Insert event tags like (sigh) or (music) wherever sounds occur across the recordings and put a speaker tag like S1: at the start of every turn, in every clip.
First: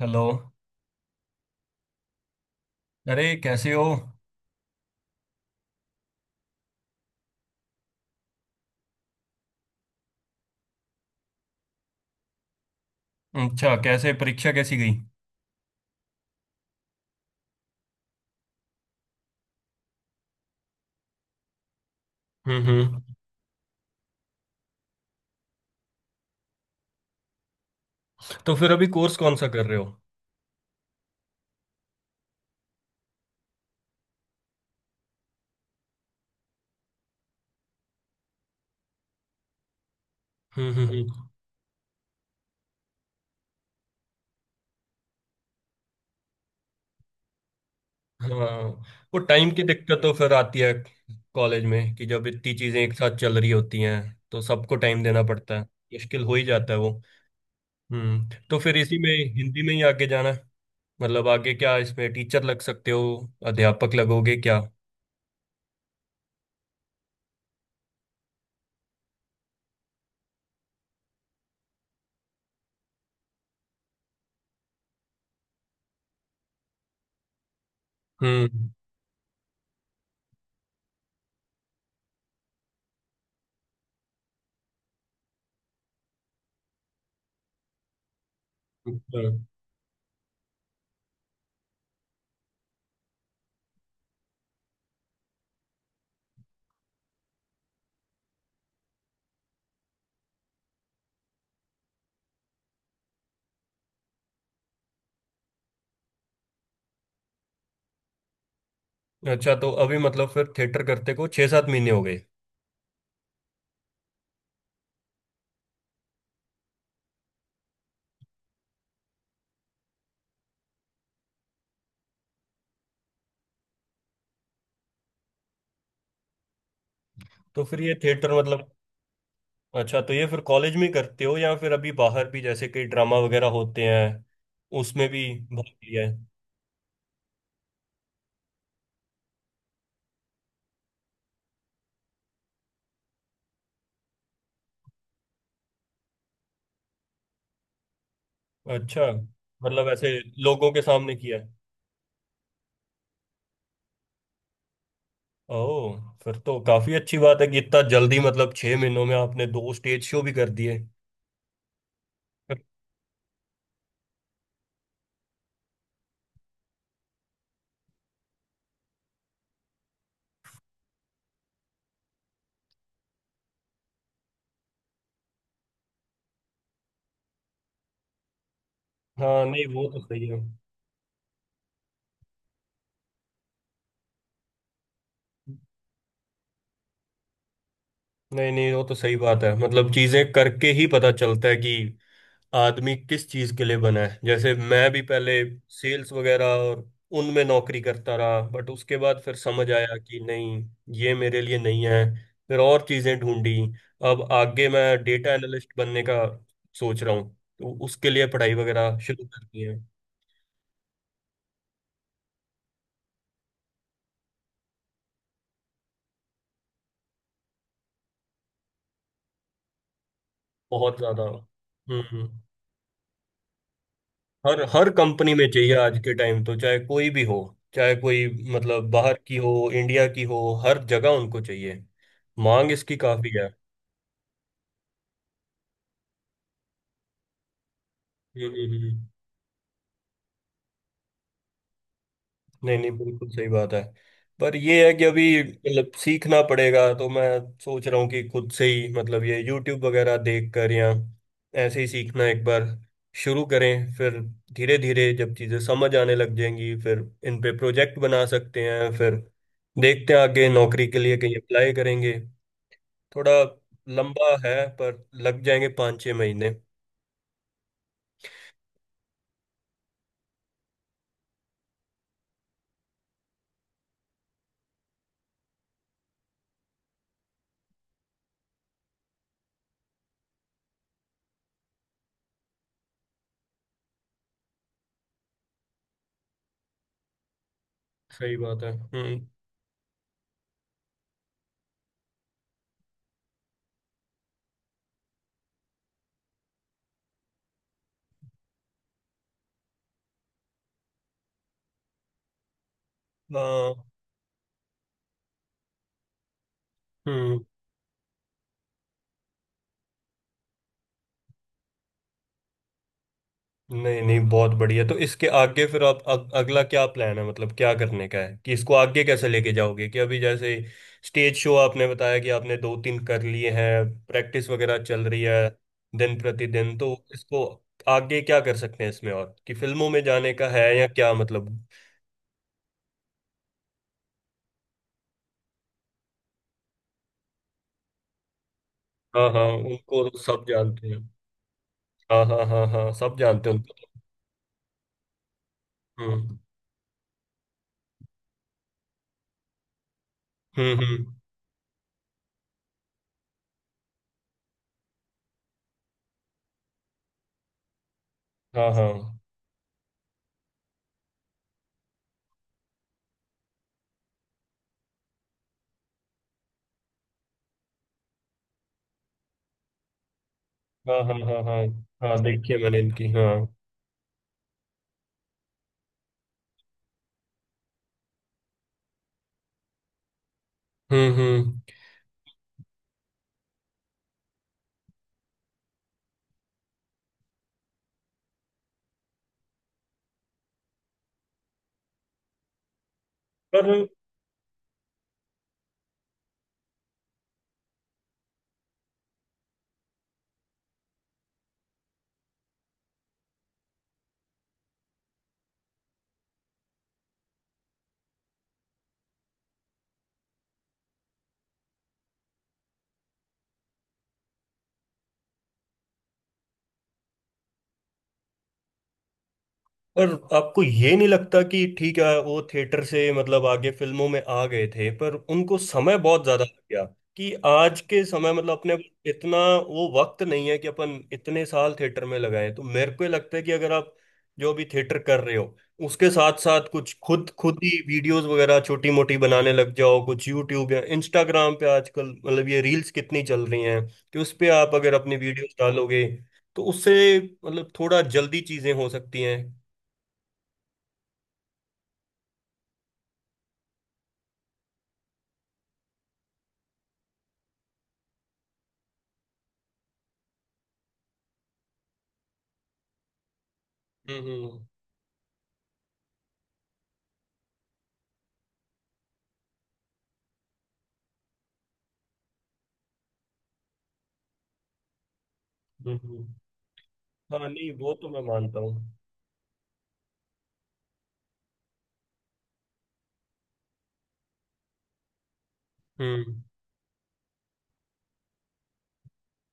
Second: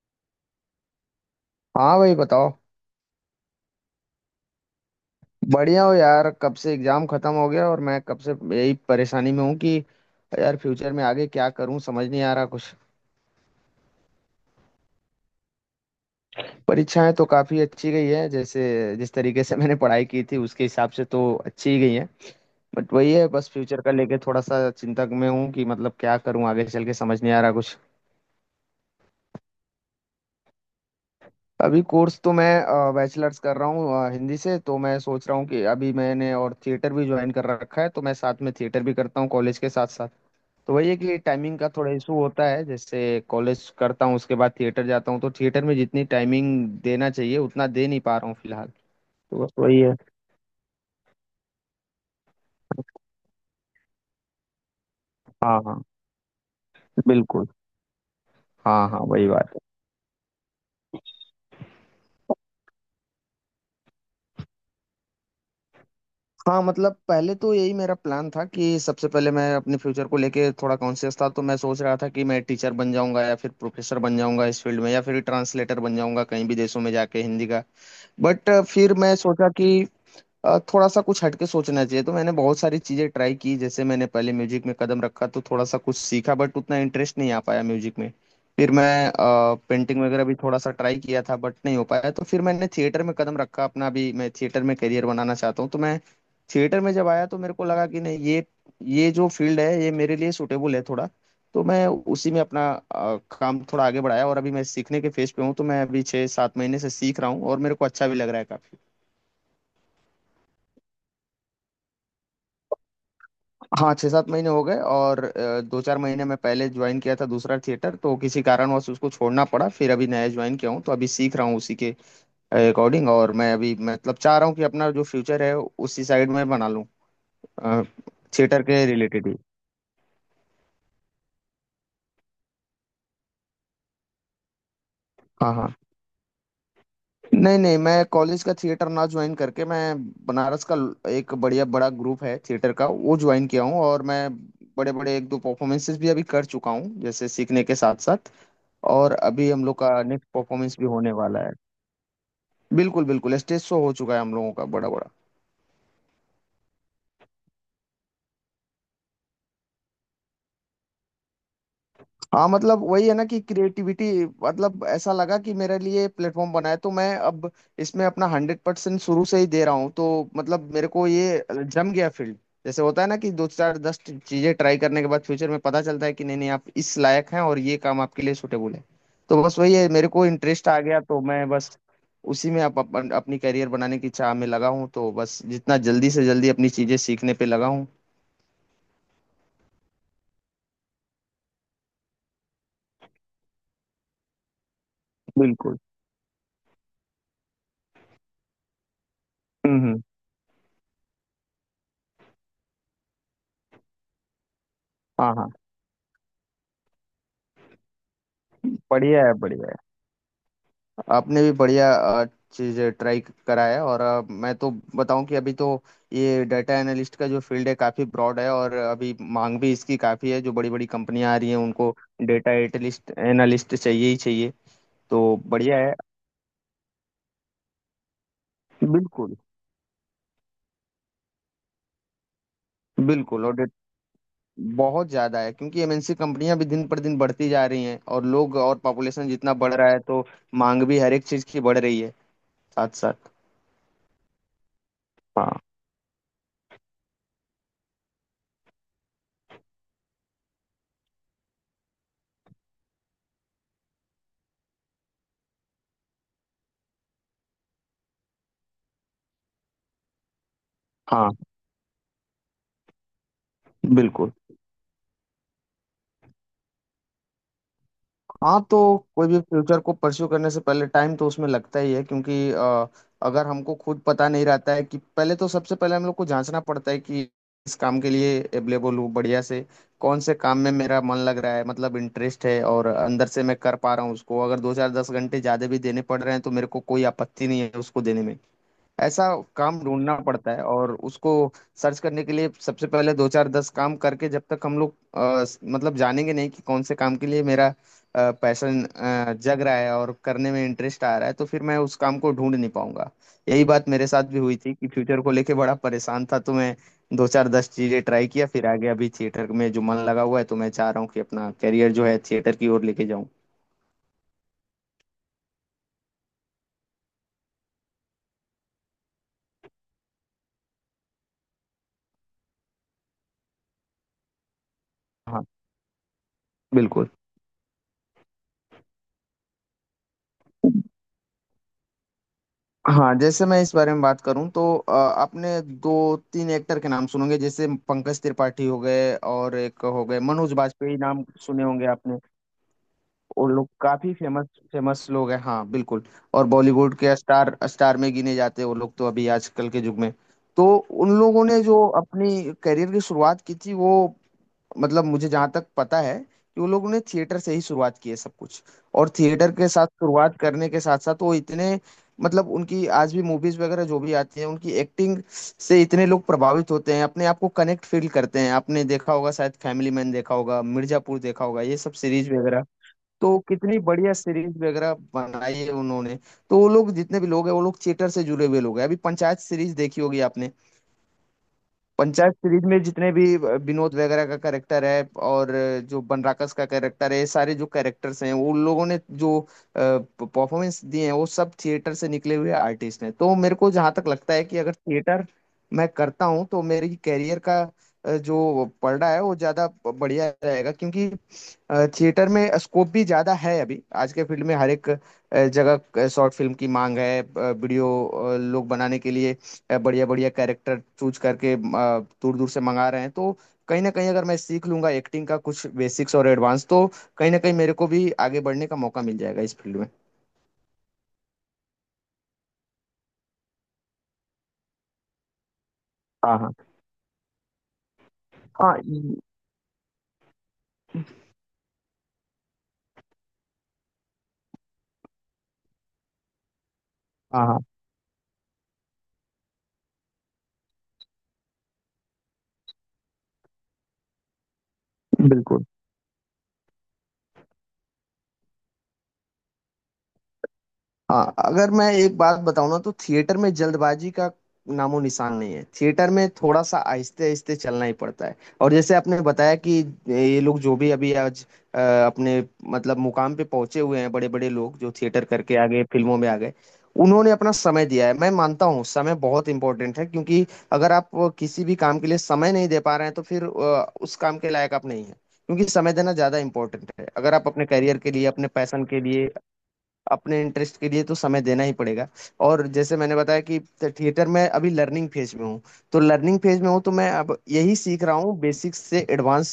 S1: Hello.
S2: हाँ भाई बताओ।
S1: अरे कैसे हो?
S2: बढ़िया हो यार। कब से एग्जाम खत्म हो गया और मैं कब से यही परेशानी में हूँ कि यार फ्यूचर में आगे क्या करूँ, समझ नहीं आ रहा कुछ।
S1: अच्छा, कैसे? परीक्षा कैसी गई?
S2: परीक्षाएं तो काफी अच्छी गई है। जैसे जिस तरीके से (laughs) मैंने पढ़ाई की थी उसके हिसाब से तो अच्छी ही गई है।
S1: हम्म,
S2: बट वही
S1: हम्म।
S2: है, बस फ्यूचर का लेके थोड़ा सा चिंतक में हूँ कि मतलब क्या करूँ आगे चल के, समझ नहीं आ रहा कुछ।
S1: तो फिर अभी कोर्स कौन सा कर रहे हो?
S2: अभी कोर्स तो मैं बैचलर्स कर रहा हूँ हिंदी से। तो मैं सोच रहा हूँ कि अभी मैंने और थिएटर भी ज्वाइन कर रखा है, तो मैं साथ में थिएटर भी करता हूँ कॉलेज के साथ साथ।
S1: हम्म,
S2: तो
S1: हम्म,
S2: वही है कि
S1: हम्म।
S2: टाइमिंग का थोड़ा इशू होता है। जैसे कॉलेज करता हूँ, उसके बाद थिएटर जाता हूँ, तो थिएटर में जितनी टाइमिंग देना चाहिए उतना दे नहीं पा रहा हूँ
S1: हाँ।
S2: फिलहाल।
S1: वो
S2: तो
S1: टाइम
S2: बस
S1: की
S2: वही है।
S1: दिक्कत तो फिर आती है कॉलेज में कि जब इतनी चीजें एक साथ चल रही होती हैं तो सबको टाइम देना पड़ता
S2: हाँ
S1: है।
S2: हाँ,
S1: मुश्किल हो ही जाता है वो।
S2: बिल्कुल।
S1: तो फिर
S2: हाँ
S1: इसी
S2: हाँ,
S1: में
S2: वही बात है।
S1: हिंदी में ही आगे जाना है? मतलब आगे क्या इसमें? टीचर लग सकते हो? अध्यापक लगोगे क्या?
S2: हाँ, मतलब पहले तो यही मेरा प्लान था कि सबसे पहले मैं अपने फ्यूचर को लेके थोड़ा कॉन्शियस था, तो मैं सोच रहा था कि मैं टीचर बन जाऊंगा या फिर प्रोफेसर बन जाऊंगा इस फील्ड में, या फिर ट्रांसलेटर बन जाऊंगा कहीं भी देशों में जाके हिंदी का। बट
S1: हम्म।
S2: फिर मैं सोचा कि थोड़ा सा कुछ हटके सोचना चाहिए, तो मैंने बहुत सारी चीजें ट्राई की। जैसे मैंने पहले म्यूजिक में कदम रखा, तो थोड़ा सा कुछ सीखा, बट उतना इंटरेस्ट नहीं आ पाया म्यूजिक में। फिर मैं
S1: अच्छा,
S2: पेंटिंग वगैरह भी थोड़ा सा ट्राई किया था, बट नहीं हो पाया। तो फिर मैंने थिएटर में कदम रखा अपना भी। मैं थिएटर में करियर बनाना चाहता हूँ, तो मैं थिएटर में जब आया तो मेरे को लगा कि नहीं, ये जो फील्ड है ये मेरे लिए सूटेबल है थोड़ा। तो मैं उसी में अपना काम थोड़ा आगे बढ़ाया, और अभी मैं सीखने के फेज पे हूँ। तो मैं अभी छः सात महीने से सीख रहा हूँ और मेरे को अच्छा भी लग रहा है काफी।
S1: अच्छा, तो अभी मतलब फिर थिएटर करते को 6-7 महीने हो गए।
S2: हाँ, छः सात महीने हो गए। और दो चार महीने मैं पहले ज्वाइन किया था दूसरा थिएटर, तो किसी कारणवश उसको छोड़ना पड़ा। फिर अभी नया ज्वाइन किया हूँ, तो अभी सीख रहा हूँ उसी के अकॉर्डिंग। और मैं अभी मतलब चाह रहा हूँ कि अपना जो फ्यूचर है उसी साइड में बना लूँ।
S1: तो फिर ये थिएटर
S2: थिएटर
S1: मतलब।
S2: के रिलेटेड ही।
S1: अच्छा, तो ये फिर कॉलेज में ही करते हो या फिर अभी बाहर भी जैसे कई ड्रामा वगैरह होते हैं उसमें भी
S2: हाँ
S1: भाग
S2: हाँ।
S1: लिया है?
S2: नहीं नहीं, मैं कॉलेज का थिएटर ना ज्वाइन करके, मैं बनारस का एक बढ़िया बड़ा ग्रुप है थिएटर का वो ज्वाइन किया हूँ। और मैं बड़े बड़े एक दो परफॉर्मेंसेस भी अभी कर चुका हूँ, जैसे सीखने के साथ साथ।
S1: अच्छा,
S2: और अभी हम लोग
S1: मतलब
S2: का
S1: ऐसे
S2: नेक्स्ट
S1: लोगों
S2: परफॉर्मेंस
S1: के
S2: भी होने
S1: सामने किया
S2: वाला है।
S1: है?
S2: बिल्कुल बिल्कुल, स्टेज शो हो चुका है हम लोगों का बड़ा बड़ा।
S1: ओह, फिर तो काफी अच्छी बात है कि इतना जल्दी मतलब 6 महीनों में आपने दो स्टेज शो भी कर दिए।
S2: हाँ, मतलब वही है ना कि क्रिएटिविटी, मतलब ऐसा लगा कि मेरे लिए प्लेटफॉर्म बना है। तो मैं अब इसमें अपना 100% शुरू से ही दे रहा हूँ, तो मतलब मेरे को ये जम गया फील्ड। जैसे होता है ना कि दो चार दस चीजें ट्राई करने के बाद फ्यूचर में पता चलता है कि नहीं नहीं, आप इस लायक हैं और ये काम आपके लिए सुटेबल है। तो
S1: हाँ,
S2: बस
S1: नहीं,
S2: वही
S1: वो
S2: है,
S1: तो
S2: मेरे को
S1: सही है।
S2: इंटरेस्ट आ गया, तो मैं बस उसी में अपनी करियर बनाने की चाह में लगा हूँ, तो बस जितना जल्दी से जल्दी अपनी चीजें सीखने पे लगा हूँ।
S1: नहीं, नहीं, वो तो सही बात है, मतलब चीजें करके ही पता चलता है कि आदमी किस चीज के लिए बना है। जैसे मैं भी पहले
S2: बिल्कुल।
S1: सेल्स वगैरह और उनमें नौकरी करता रहा, बट उसके बाद फिर समझ
S2: हम्म
S1: आया
S2: हम्म।
S1: कि नहीं, ये मेरे लिए नहीं है। फिर और चीजें ढूंढी। अब आगे मैं
S2: हाँ
S1: डेटा
S2: हाँ,
S1: एनालिस्ट बनने का सोच रहा हूँ, तो उसके लिए पढ़ाई वगैरह शुरू
S2: बढ़िया है,
S1: कर दी
S2: बढ़िया है।
S1: है।
S2: आपने भी बढ़िया चीज ट्राई कराया। और मैं तो बताऊं कि अभी तो ये डाटा एनालिस्ट का जो फील्ड है काफी ब्रॉड है, और अभी मांग भी इसकी काफी है। जो बड़ी बड़ी
S1: बहुत ज्यादा।
S2: कंपनियां आ रही हैं उनको
S1: हम्म।
S2: डाटा एटलिस्ट एनालिस्ट चाहिए ही चाहिए।
S1: हर हर कंपनी
S2: तो
S1: में चाहिए
S2: बढ़िया है।
S1: आज के टाइम, तो चाहे कोई भी हो, चाहे कोई मतलब बाहर की
S2: बिल्कुल
S1: हो, इंडिया की हो, हर जगह उनको चाहिए। मांग इसकी काफी
S2: बिल्कुल।
S1: है।
S2: और बहुत ज्यादा है, क्योंकि एमएनसी कंपनियां भी दिन पर दिन बढ़ती जा रही हैं और
S1: हम्म,
S2: लोग और पॉपुलेशन जितना बढ़ रहा है, तो मांग भी हर एक चीज की बढ़ रही है
S1: नहीं, नहीं,
S2: साथ
S1: बिल्कुल
S2: साथ।
S1: सही बात है। पर ये है कि अभी
S2: हाँ
S1: मतलब सीखना पड़ेगा, तो मैं सोच रहा हूँ कि खुद से ही मतलब ये YouTube वगैरह देख कर या ऐसे ही सीखना एक बार शुरू करें, फिर धीरे धीरे जब चीज़ें समझ आने लग जाएंगी फिर इन पे प्रोजेक्ट बना सकते हैं, फिर देखते हैं आगे नौकरी के लिए
S2: हाँ,
S1: कहीं अप्लाई करेंगे। थोड़ा लंबा
S2: बिल्कुल।
S1: है पर लग जाएंगे 5-6 महीने।
S2: हाँ, तो कोई भी फ्यूचर को परस्यू करने से पहले टाइम तो उसमें लगता ही है, क्योंकि अगर हमको खुद पता नहीं रहता है कि पहले, तो सबसे पहले हम लोग को जांचना पड़ता है कि इस काम के लिए एबलेबल हूँ बढ़िया से। कौन से काम में मेरा मन लग रहा है, मतलब इंटरेस्ट है और अंदर से मैं कर पा रहा हूँ उसको। अगर दो चार दस घंटे ज्यादा भी देने पड़ रहे हैं तो मेरे को कोई आपत्ति नहीं है उसको देने
S1: सही
S2: में।
S1: बात है। हम्म।
S2: ऐसा काम ढूंढना पड़ता है, और उसको सर्च करने के लिए सबसे पहले दो चार दस काम करके जब तक हम लोग मतलब जानेंगे नहीं कि कौन से काम के लिए मेरा पैशन जग रहा है और करने में इंटरेस्ट आ रहा है, तो फिर मैं उस काम को ढूंढ नहीं पाऊंगा। यही
S1: हाँ।
S2: बात मेरे साथ भी हुई थी कि फ्यूचर को लेके बड़ा परेशान था, तो मैं दो
S1: हम्म।
S2: चार दस चीजें ट्राई किया। फिर आगे अभी थिएटर में जो मन लगा हुआ है, तो मैं चाह रहा हूँ कि अपना करियर जो है थिएटर की ओर लेके जाऊँ।
S1: नहीं, नहीं, बहुत बढ़िया। तो इसके आगे फिर आप अगला क्या प्लान है, मतलब क्या करने का है कि इसको आगे कैसे लेके जाओगे? कि अभी जैसे स्टेज शो आपने बताया कि आपने दो तीन कर लिए हैं, प्रैक्टिस वगैरह चल रही
S2: हाँ,
S1: है दिन प्रतिदिन, तो
S2: बिल्कुल।
S1: इसको आगे क्या कर सकते हैं इसमें, और कि फिल्मों में जाने का है या क्या मतलब?
S2: हाँ, जैसे मैं इस बारे में बात करूं, तो आपने दो तीन एक्टर के नाम सुनोगे, जैसे पंकज त्रिपाठी हो गए
S1: हाँ, हाँ,
S2: और एक हो
S1: उनको
S2: गए
S1: सब
S2: मनोज
S1: जानते
S2: बाजपेयी,
S1: हैं।
S2: नाम सुने होंगे आपने।
S1: हाँ, हाँ, हाँ, हाँ, सब
S2: वो
S1: जानते हैं
S2: लोग
S1: उनको।
S2: काफी फेमस फेमस लोग हैं, हाँ बिल्कुल।
S1: हम्म,
S2: और बॉलीवुड के स्टार स्टार में गिने जाते हैं वो लोग, तो अभी आजकल के युग में। तो
S1: हम्म,
S2: उन
S1: हम्म।
S2: लोगों ने जो अपनी करियर की शुरुआत की थी, वो, मतलब मुझे जहाँ तक पता है कि वो लोगों ने थिएटर से ही शुरुआत की है सब कुछ।
S1: हाँ, हाँ,
S2: और थिएटर के साथ शुरुआत करने के साथ साथ वो इतने, मतलब उनकी आज भी मूवीज वगैरह जो भी आती हैं उनकी एक्टिंग से इतने लोग प्रभावित होते हैं, अपने आप को कनेक्ट फील करते हैं। आपने देखा होगा शायद, फैमिली मैन देखा होगा,
S1: हाँ, हाँ,
S2: मिर्जापुर
S1: हाँ।
S2: देखा
S1: हाँ,
S2: होगा, ये सब
S1: हाँ,
S2: सीरीज
S1: देखिए
S2: वगैरह।
S1: मैंने इनकी,
S2: तो
S1: हाँ।
S2: कितनी बढ़िया सीरीज वगैरह बनाई है उन्होंने। तो वो लोग जितने भी लोग हैं, वो लोग थिएटर से जुड़े हुए लोग हैं। अभी पंचायत सीरीज देखी होगी आपने।
S1: हम्म, हम्म।
S2: पंचायत सीरीज में जितने भी विनोद वगैरह का कैरेक्टर है और जो बनराकस का कैरेक्टर है, ये सारे जो कैरेक्टर्स हैं, वो उन लोगों ने जो परफॉर्मेंस दिए हैं वो सब थिएटर से निकले हुए आर्टिस्ट हैं। तो मेरे को जहाँ तक लगता है कि अगर थिएटर मैं करता हूँ तो मेरी कैरियर का जो पलड़ा है वो ज़्यादा बढ़िया रहेगा, क्योंकि थिएटर में स्कोप भी ज़्यादा है। अभी आज के फील्ड में हर एक जगह शॉर्ट फिल्म की मांग है, वीडियो लोग बनाने के लिए बढ़िया बढ़िया कैरेक्टर चूज करके दूर दूर से मंगा रहे हैं। तो कहीं ना कहीं अगर मैं सीख लूंगा एक्टिंग का कुछ बेसिक्स और एडवांस, तो कहीं ना कहीं मेरे को भी आगे बढ़ने का मौका मिल जाएगा इस फील्ड में।
S1: पर आपको ये नहीं लगता कि ठीक है वो थिएटर से मतलब आगे फिल्मों में आ गए थे पर उनको समय बहुत
S2: हाँ
S1: ज्यादा
S2: हाँ
S1: लग गया, कि आज के समय मतलब अपने
S2: हाँ
S1: इतना वो वक्त नहीं है कि अपन इतने साल थिएटर में लगाए? तो मेरे को ये लगता है कि अगर आप जो भी थिएटर कर रहे हो उसके साथ साथ कुछ खुद
S2: हाँ
S1: खुद
S2: हाँ,
S1: ही वीडियोस वगैरह छोटी मोटी बनाने लग जाओ कुछ यूट्यूब या इंस्टाग्राम पे। आजकल मतलब ये रील्स कितनी चल रही हैं, कि उस पे आप अगर अपनी वीडियोस
S2: बिल्कुल।
S1: डालोगे तो उससे मतलब थोड़ा जल्दी चीजें हो सकती हैं।
S2: हाँ, अगर मैं एक बात बताऊँ ना, तो थिएटर में जल्दबाजी का नामो निशान नहीं है। थिएटर में थोड़ा सा आहिस्ते आहिस्ते चलना ही पड़ता है। और जैसे आपने बताया कि ये लोग जो भी अभी आज अ, अपने, मतलब मुकाम पे पहुंचे हुए हैं, बड़े बड़े
S1: हम्म,
S2: लोग जो थिएटर करके आ गए, फिल्मों में आ गए। उन्होंने अपना समय दिया है। मैं मानता हूँ समय बहुत इंपॉर्टेंट है, क्योंकि अगर आप किसी भी काम के लिए समय नहीं दे पा रहे हैं तो फिर उस काम के लायक आप नहीं है। क्योंकि समय
S1: हम्म,
S2: देना ज्यादा इंपॉर्टेंट है। अगर आप
S1: हाँ।
S2: अपने
S1: नहीं, वो
S2: करियर
S1: तो
S2: के
S1: मैं
S2: लिए, अपने
S1: मानता हूँ।
S2: पैशन के लिए, अपने इंटरेस्ट के लिए, तो समय देना ही पड़ेगा। और जैसे मैंने बताया कि थिएटर में अभी लर्निंग फेज में हूँ। तो लर्निंग
S1: हम्म,
S2: फेज में हूँ, तो मैं अब यही सीख रहा हूँ बेसिक्स से एडवांस,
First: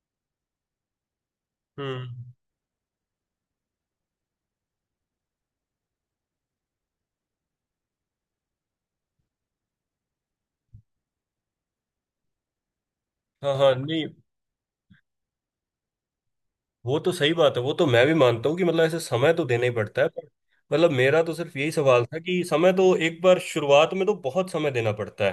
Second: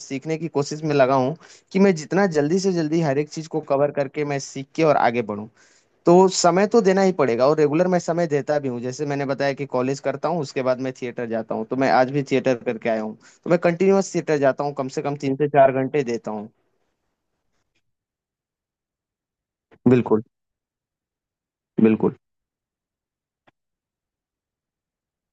S2: सीखने की कोशिश में लगा हूँ कि मैं जितना
S1: हम्म।
S2: जल्दी से जल्दी हर एक चीज को कवर करके मैं सीख के और आगे बढ़ूँ। तो समय तो देना ही पड़ेगा। और रेगुलर मैं समय देता भी हूँ, जैसे मैंने बताया कि कॉलेज करता हूँ उसके बाद मैं थिएटर जाता हूँ। तो मैं आज भी थिएटर करके आया हूँ। तो
S1: हाँ,
S2: मैं
S1: हाँ, नहीं,
S2: कंटिन्यूअस थिएटर जाता हूँ, कम से कम 3 से 4 घंटे देता हूँ।
S1: वो तो सही बात है, वो तो मैं भी मानता हूँ कि मतलब ऐसे समय तो देना ही पड़ता है,
S2: बिल्कुल
S1: पर मतलब मेरा तो सिर्फ यही सवाल
S2: बिल्कुल।
S1: था कि समय तो एक बार शुरुआत में तो बहुत समय देना पड़ता है,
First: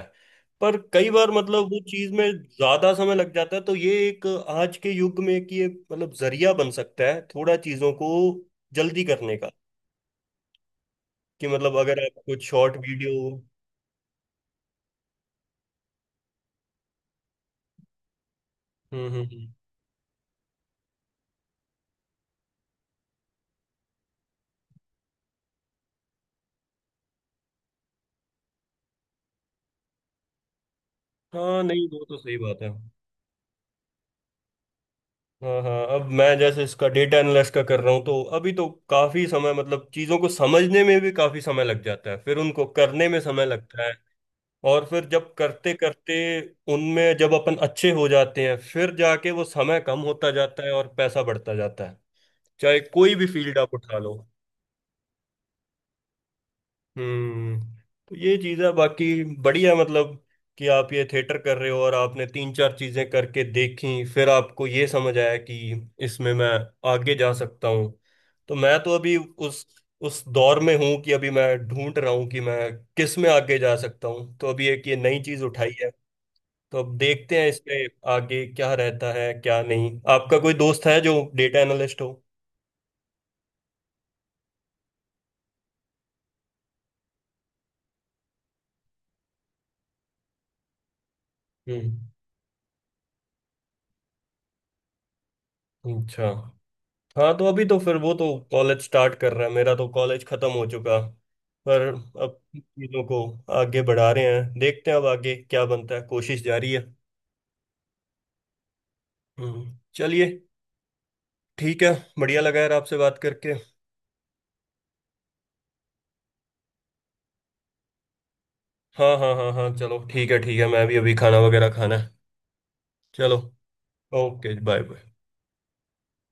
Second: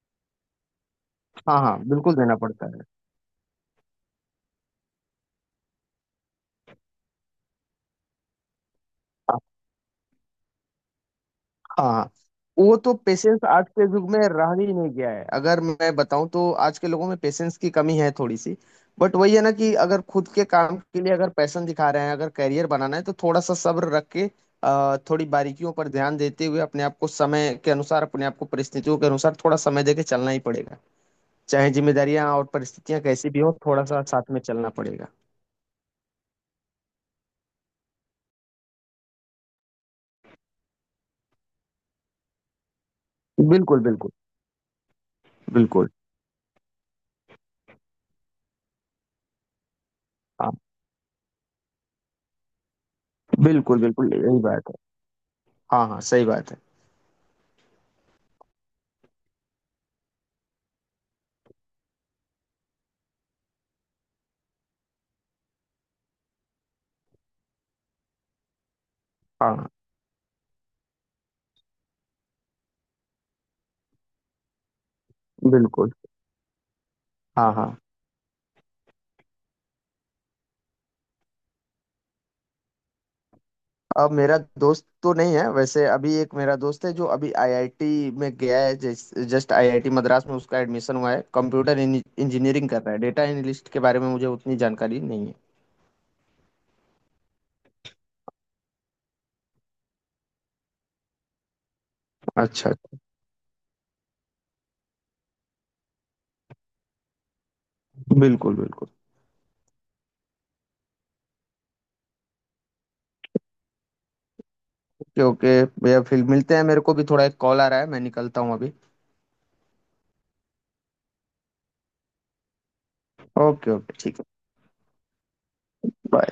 S1: पर कई बार
S2: हाँ
S1: मतलब
S2: हाँ,
S1: वो चीज
S2: बिल्कुल
S1: में
S2: देना पड़ता है।
S1: ज्यादा समय लग जाता है, तो ये एक आज के युग में कि ये मतलब जरिया बन सकता है थोड़ा चीजों को जल्दी करने का, कि मतलब अगर
S2: हाँ,
S1: आप कुछ शॉर्ट
S2: वो तो
S1: वीडियो।
S2: पेशेंस आज के युग में रह ही नहीं गया है। अगर मैं बताऊं तो आज के लोगों में पेशेंस की कमी है थोड़ी सी।
S1: हम्म,
S2: बट
S1: हम्म,
S2: वही है ना कि अगर खुद के काम के लिए अगर पैशन दिखा रहे हैं, अगर करियर बनाना है तो थोड़ा सा सब्र रख के थोड़ी बारीकियों पर ध्यान देते हुए, अपने आप को समय के अनुसार, अपने आप को परिस्थितियों के अनुसार थोड़ा समय देके चलना ही पड़ेगा।
S1: हाँ,
S2: चाहे
S1: नहीं, वो तो
S2: जिम्मेदारियां
S1: सही
S2: और
S1: बात है।
S2: परिस्थितियां कैसी भी हो, थोड़ा सा साथ में चलना पड़ेगा।
S1: हाँ, हाँ, अब मैं जैसे इसका डेटा एनालिस्ट का कर रहा हूँ, तो अभी तो काफी समय मतलब चीजों को समझने में भी काफी समय लग जाता है, फिर उनको करने में समय
S2: बिल्कुल
S1: लगता है,
S2: बिल्कुल
S1: और फिर जब करते
S2: बिल्कुल।
S1: करते उनमें जब अपन अच्छे हो जाते हैं फिर जाके वो समय कम होता
S2: हाँ,
S1: जाता है और पैसा बढ़ता जाता है, चाहे कोई भी फील्ड आप
S2: बिल्कुल
S1: उठा
S2: बिल्कुल,
S1: लो।
S2: यही बात है। हाँ हाँ, सही बात है।
S1: हम्म। तो ये चीज़ है, बाकी बढ़िया, मतलब कि आप ये थिएटर कर रहे हो और आपने तीन चार चीज़ें करके देखी फिर आपको ये समझ आया कि इसमें मैं आगे जा सकता हूँ। तो मैं तो अभी
S2: हाँ
S1: उस
S2: हाँ,
S1: उस दौर में हूँ कि अभी मैं ढूंढ रहा हूँ कि मैं किस में आगे जा सकता हूँ, तो अभी एक ये नई चीज़ उठाई है,
S2: बिल्कुल।
S1: तो अब देखते हैं
S2: हाँ हाँ,
S1: इसमें आगे क्या रहता है क्या नहीं। आपका कोई दोस्त है जो डेटा एनालिस्ट हो?
S2: अब मेरा दोस्त तो नहीं है, वैसे अभी एक मेरा दोस्त है जो अभी आईआईटी में गया है। जस्ट आईआईटी मद्रास में उसका एडमिशन हुआ है, कंप्यूटर
S1: हम्म।
S2: इंजीनियरिंग कर रहा है। डेटा एनालिस्ट के बारे में मुझे उतनी जानकारी नहीं है।
S1: अच्छा। हाँ, तो अभी तो फिर वो तो कॉलेज स्टार्ट कर रहा है, मेरा तो कॉलेज खत्म हो चुका। पर अब
S2: अच्छा अच्छा,
S1: चीजों को आगे बढ़ा रहे हैं, देखते हैं अब आगे क्या बनता है, कोशिश जारी है।
S2: बिल्कुल बिल्कुल।
S1: चलिए, ठीक है। बढ़िया लगा यार आपसे बात करके।
S2: ओके ओके भैया, फिर मिलते हैं। मेरे को भी थोड़ा एक कॉल आ रहा है, मैं निकलता हूँ अभी।
S1: हाँ, हाँ, हाँ, हाँ, चलो ठीक है, ठीक है। मैं भी अभी खाना वगैरह खाना है। चलो।
S2: ओके ओके, ठीक है।
S1: ओके। Bye, bye.
S2: बाय।